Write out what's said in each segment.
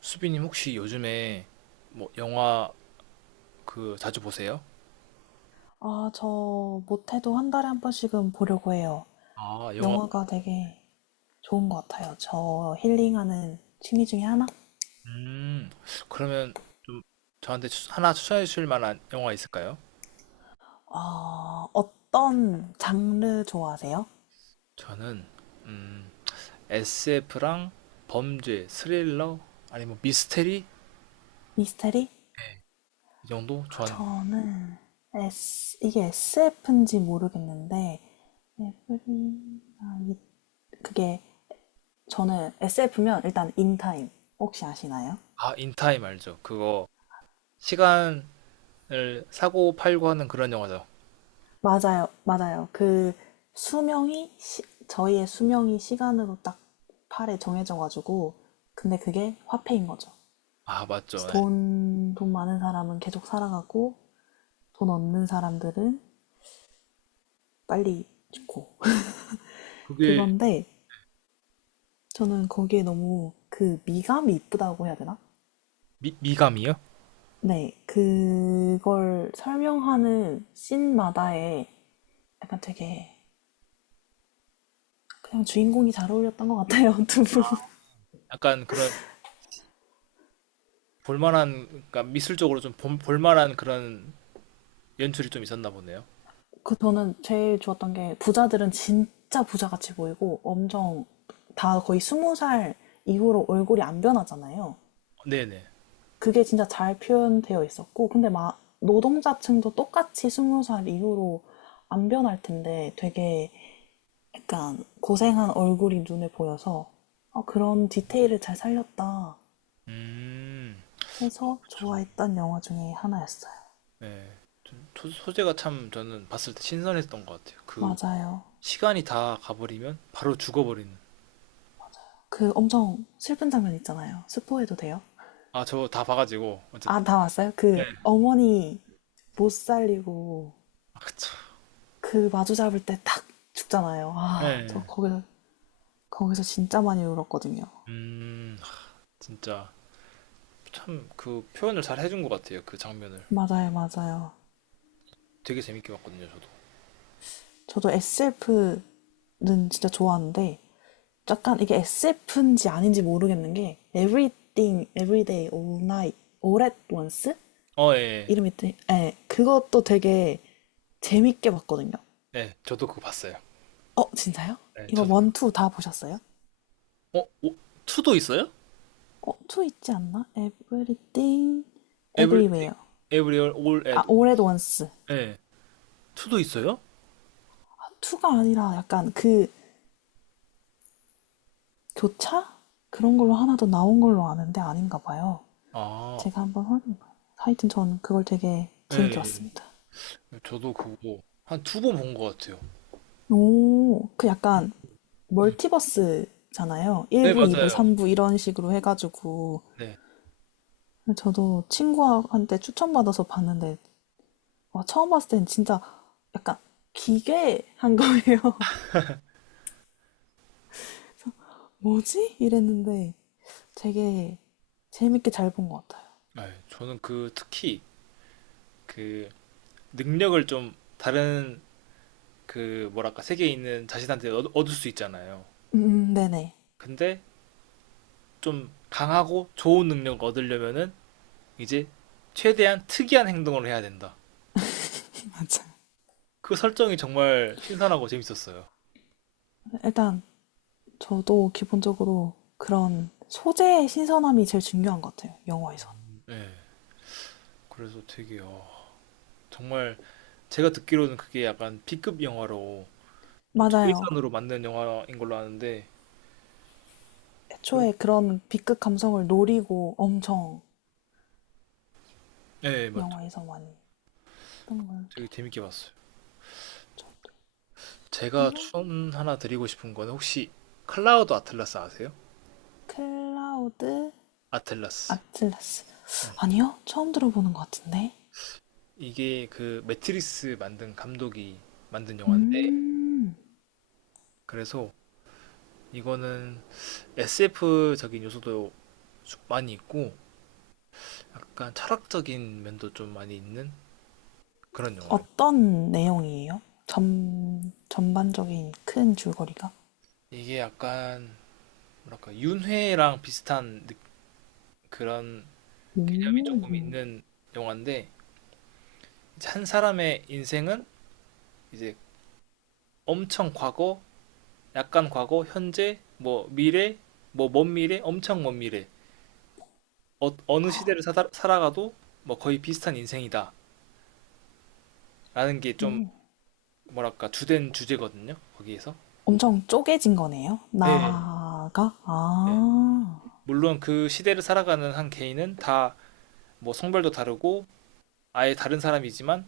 수빈님 혹시 요즘에 뭐 영화 그 자주 보세요? 저 못해도 한 달에 한 번씩은 보려고 해요. 아, 영화. 영화가 되게 좋은 것 같아요. 저 힐링하는 취미 중에 하나? 음, 그러면 좀 저한테 하나 추천해 주실 만한 영화 있을까요? 아, 어떤 장르 좋아하세요? 저는 음, SF랑 범죄, 스릴러 아니면 미스테리? 미스테리? 네. 이 정도 아, 좋아하는 거. 저는 이게 SF인지 모르겠는데, 에브리나잇 그게 저는 SF면 일단 인타임 혹시 아시나요? 아, 인타임 알죠? 그거 시간을 사고 팔고 하는 그런 영화죠. 맞아요, 맞아요. 그 수명이 시- 저희의 수명이 시간으로 딱 팔에 정해져 가지고 근데 그게 화폐인 거죠. 아, 그래서 맞죠. 네. 돈 많은 사람은 계속 살아가고 돈 없는 사람들은 빨리 죽고 그게 그건데 저는 거기에 너무 그 미감이 이쁘다고 해야 되나? 미감이요? 네, 그걸 설명하는 씬마다에 약간 되게 그냥 주인공이 잘 어울렸던 것 같아요, 두 분. 약간 그런 볼만한, 그러니까 미술적으로 좀 볼만한 그런 연출이 좀 있었나 보네요. 그 저는 제일 좋았던 게 부자들은 진짜 부자같이 보이고 엄청 다 거의 스무 살 이후로 얼굴이 안 변하잖아요. 네네. 그게 진짜 잘 표현되어 있었고, 근데 막 노동자층도 똑같이 스무 살 이후로 안 변할 텐데 되게 약간 고생한 얼굴이 눈에 보여서 어, 그런 디테일을 잘 살렸다 음, 해서 그쵸. 좋아했던 영화 중에 하나였어요. 네. 좀 소재가 참 저는 봤을 때 신선했던 것 같아요. 그 맞아요. 시간이 다 가버리면 바로 죽어버리는. 그 엄청 슬픈 장면 있잖아요. 스포해도 돼요? 아, 저 다 봐가지고 아, 어쨌든. 다 왔어요? 그 네. 어머니 못 살리고 아, 그쵸. 그 마주 잡을 때 탁 죽잖아요. 아, 저 네. 거기서 진짜 많이 울었거든요. 아, 진짜 참 그 표현을 잘 해준 것 같아요. 그 장면을 맞아요, 맞아요. 되게 재밌게 봤거든요. 저도. 저도 SF는 진짜 좋아하는데 약간 이게 SF인지 아닌지 모르겠는 게 Everything, Everyday, All Night, All at Once 어, 예. 예. 이름이 예, 그것도 되게 재밌게 봤거든요. 네, 저도 그거 봤어요. 어, 진짜요? 네, 이거 저도. 원, 투 다 보셨어요? 어, 오, 투도 있어요? 어, 투 있지 않나? Everything, 에브리 Everywhere. 에브리얼 올 앳. 아, All at Once. 예. 투도 있어요? 투가 아니라 약간 그 교차? 그런 걸로 하나 더 나온 걸로 아는데 아닌가 봐요. 아, 제가 한번 확인해 봐요. 하여튼 저는 그걸 되게 예. 재밌게 예. 봤습니다. 저도 그거 한 두 번 본 것 같아요. 오, 그 약간 음. 멀티버스잖아요. 네, 1부, 2부, 맞아요. 3부 이런 식으로 해가지고. 네. 저도 친구한테 추천받아서 봤는데, 와, 처음 봤을 땐 진짜 약간 기괴한 거예요. 뭐지? 이랬는데 되게 재밌게 잘 본 것 같아요. 아, 저는 그 특히 그 능력을 좀 다른 그 뭐랄까 세계에 있는 자신한테 얻을 수 있잖아요. 네네. 근데 좀 강하고 좋은 능력을 얻으려면은 이제 최대한 특이한 행동을 해야 된다. 맞아. 그 설정이 정말 신선하고 재밌었어요. 일단 저도 기본적으로 그런 소재의 신선함이 제일 중요한 것 같아요. 영화에선. 네. 그래서 되게 어, 정말 제가 듣기로는 그게 약간 B급 영화로 맞아요. 최선으로 만든 영화인 걸로 아는데 애초에 그런 B급 감성을 노리고 엄청 네, 맞죠. 영화에서 많이 했던 걸 되게 기억. 재밌게 봤어요. 저도 제가 이런 추천 하나 드리고 싶은 거는 혹시 클라우드 아틀라스 아세요? 클라우드 아틀라스. 아틀라스 네. 아니요 처음 들어보는 것 같은데 이게 그 매트리스 만든 감독이 만든 영화인데 음, 그래서 이거는 SF적인 요소도 좀 많이 있고 약간 철학적인 면도 좀 많이 있는 그런 영화예요. 어떤 내용이에요? 전반적인 큰 줄거리가? 이게 약간 뭐랄까 윤회랑 비슷한 그런 개념이 조금 있는 영화인데 이제 한 사람의 인생은 이제 엄청 과거, 약간 과거, 현재, 뭐 미래, 뭐 먼 미래, 엄청 먼 미래. 어, 느 시대를 살아가도 뭐 거의 비슷한 인생이다라는 게 좀 뭐랄까 주된 주제거든요. 거기에서. 엄청 쪼개진 거네요? 네 나가? 네. 아, 물론 그 시대를 살아가는 한 개인은 다 뭐 성별도 다르고 아예 다른 사람이지만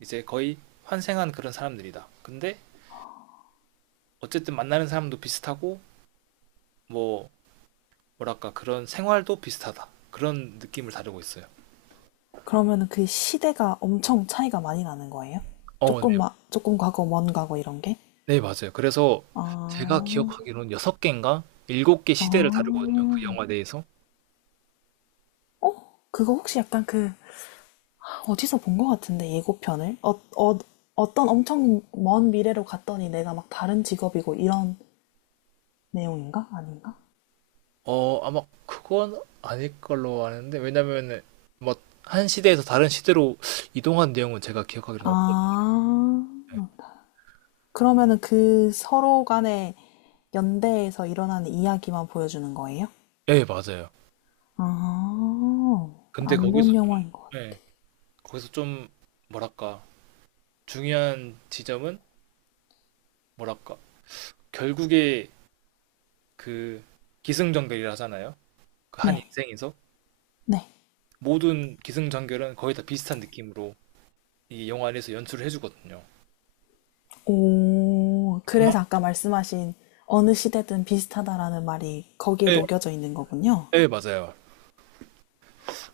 이제 거의 환생한 그런 사람들이다. 근데 어쨌든 만나는 사람도 비슷하고 뭐 뭐랄까 그런 생활도 비슷하다. 그런 느낌을 다루고 있어요. 그러면 그 시대가 엄청 차이가 많이 나는 거예요? 어, 네. 조금 과거, 먼 과거 이런 게? 네, 맞아요. 그래서 아, 제가 기억하기로는 6 개인가 7개 아. 시대를 다루거든요, 그 영화 내에서. 그거 혹시 약간 그, 어디서 본 것 같은데, 예고편을? 어, 어, 어떤 엄청 먼 미래로 갔더니 내가 막 다른 직업이고 이런 내용인가? 아닌가? 어 아마 그건 아닐 걸로 아는데 왜냐면은 뭐 한 시대에서 다른 시대로 이동한 내용은 제가 기억하기로는 없 아. 그러면은 그 서로 간의 연대에서 일어나는 이야기만 보여주는 거예요? 예, 맞아요. 아, 근데 안 거기서 본 영화인 것 같아요. 예. 거기서 좀 뭐랄까 중요한 지점은 뭐랄까 결국에 그 기승전결이라 하잖아요. 그 한 네, 인생에서 네. 모든 기승전결은 거의 다 비슷한 느낌으로 이 영화 안에서 연출을 해 주거든요. 오, 그만 그래서 아까 말씀하신 어느 시대든 비슷하다라는 말이 거기에 예 녹여져 있는 거군요. 네, 맞아요.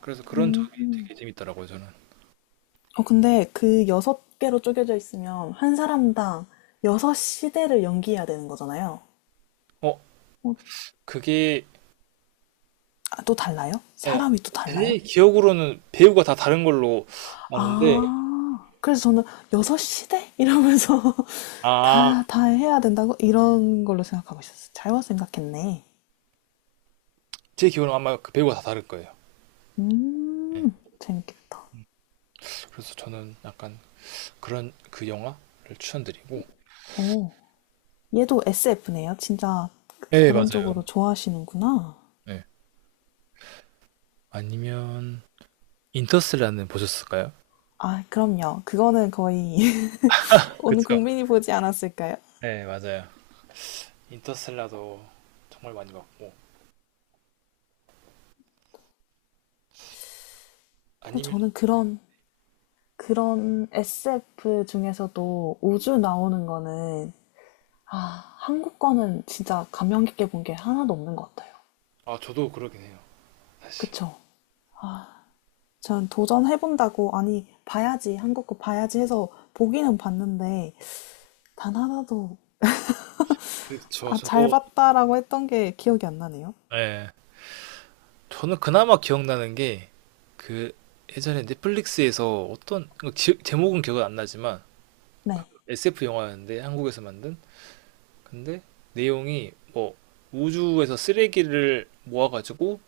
그래서 그런 점이 되게 재밌더라고요, 저는. 어, 근데 그 여섯 개로 쪼개져 있으면 한 사람당 여섯 시대를 연기해야 되는 거잖아요. 어, 그게, 아, 또 달라요? 예, 사람이 또 달라요? 제 기억으로는 배우가 다 다른 걸로 아는데, 아, 그래서 저는 여섯 시대 이러면서 아, 다 해야 된다고? 이런 걸로 생각하고 있었어요. 잘못 생각했네. 제 기억으로는 아마 그 배우가 다 다를 거예요. 예, 재밌겠다. 그래서 저는 약간 그런 그 영화를 추천드리고, 오, 얘도 SF네요. 진짜 네, 그런 맞아요. 쪽으로 좋아하시는구나. 예. 아니면, 인터스텔라는 보셨을까요? 아, 그럼요. 그거는 거의 온 그쵸? 국민이 보지 않았을까요? 네, 맞아요. 인터스텔라도 정말 많이 봤고, 근데 아니면, 저는 그런 SF 중에서도 우주 나오는 거는, 아, 한국 거는 진짜 감명 깊게 본 게 하나도 없는 것 같아요. 아, 저도 그러긴 해요, 사실. 그쵸. 전 도전해본다고, 아니, 봐야지, 한국 거 봐야지 해서 보기는 봤는데, 단 하나도, 아, 잘 저도, 봤다라고 했던 게 기억이 안 나네요. 예. 저는 그나마 기억나는 게 그 예전에 넷플릭스에서 어떤 그 제목은 기억은 안 나지만 네. SF 영화였는데 한국에서 만든 근데 내용이 뭐 우주에서 쓰레기를 모아가지고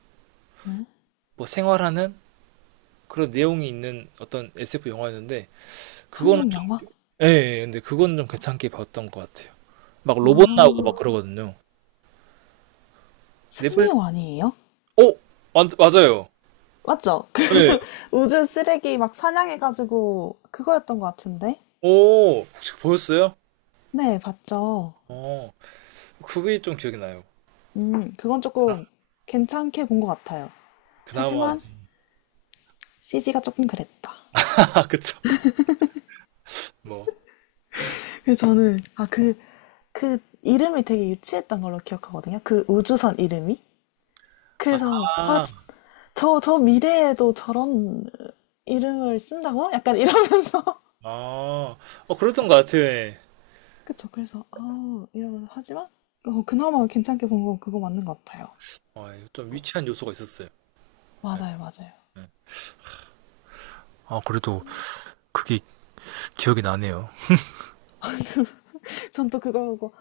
뭐 생활하는 그런 내용이 있는 어떤 SF 영화였는데 그거는 한국 좀 영화? 예, 예, 예. 근데 그거는 좀 괜찮게 봤던 것 같아요. 막 아, 로봇 나오고 막 그러거든요. 넷플릭스 승리원이에요? 오 맞아요. 맞죠? 그 네. 우주 쓰레기 막 사냥해가지고, 그거였던 것 같은데? 오 혹시 보셨어요? 네, 봤죠. 어 그게 좀 기억이 나요. 그건 조금 괜찮게 본 것 같아요. 그나마 하지만, CG가 조금 그랬다. 아 그쵸. 뭐. 그래서 저는, 아, 그, 그 이름이 되게 유치했던 걸로 기억하거든요. 그 우주선 이름이. 그래서 아, 아, 저 미래에도 저런 이름을 쓴다고? 약간 이러면서. 아, 어, 그랬던 것 같아. 그쵸. 그래서 아, 이러면서 하지만 어, 그나마 괜찮게 본 건 그거 맞는 것 같아요. 어, 좀 유치한 요소가 있었어요. 네, 맞아요, 맞아요. 네. 아, 그래도 그게 기억이 나네요. 전 또 그걸 보고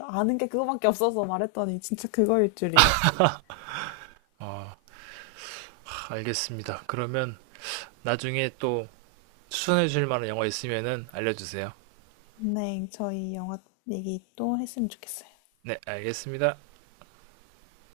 아는 게 그거밖에 없어서 말했더니 진짜 그거일 줄이야. 아, 알겠습니다. 그러면 나중에 또 추천해 주실 만한 영화 있으면은 알려주세요. 네, 저희 영화 얘기 또 했으면 좋겠어요. 네, 알겠습니다.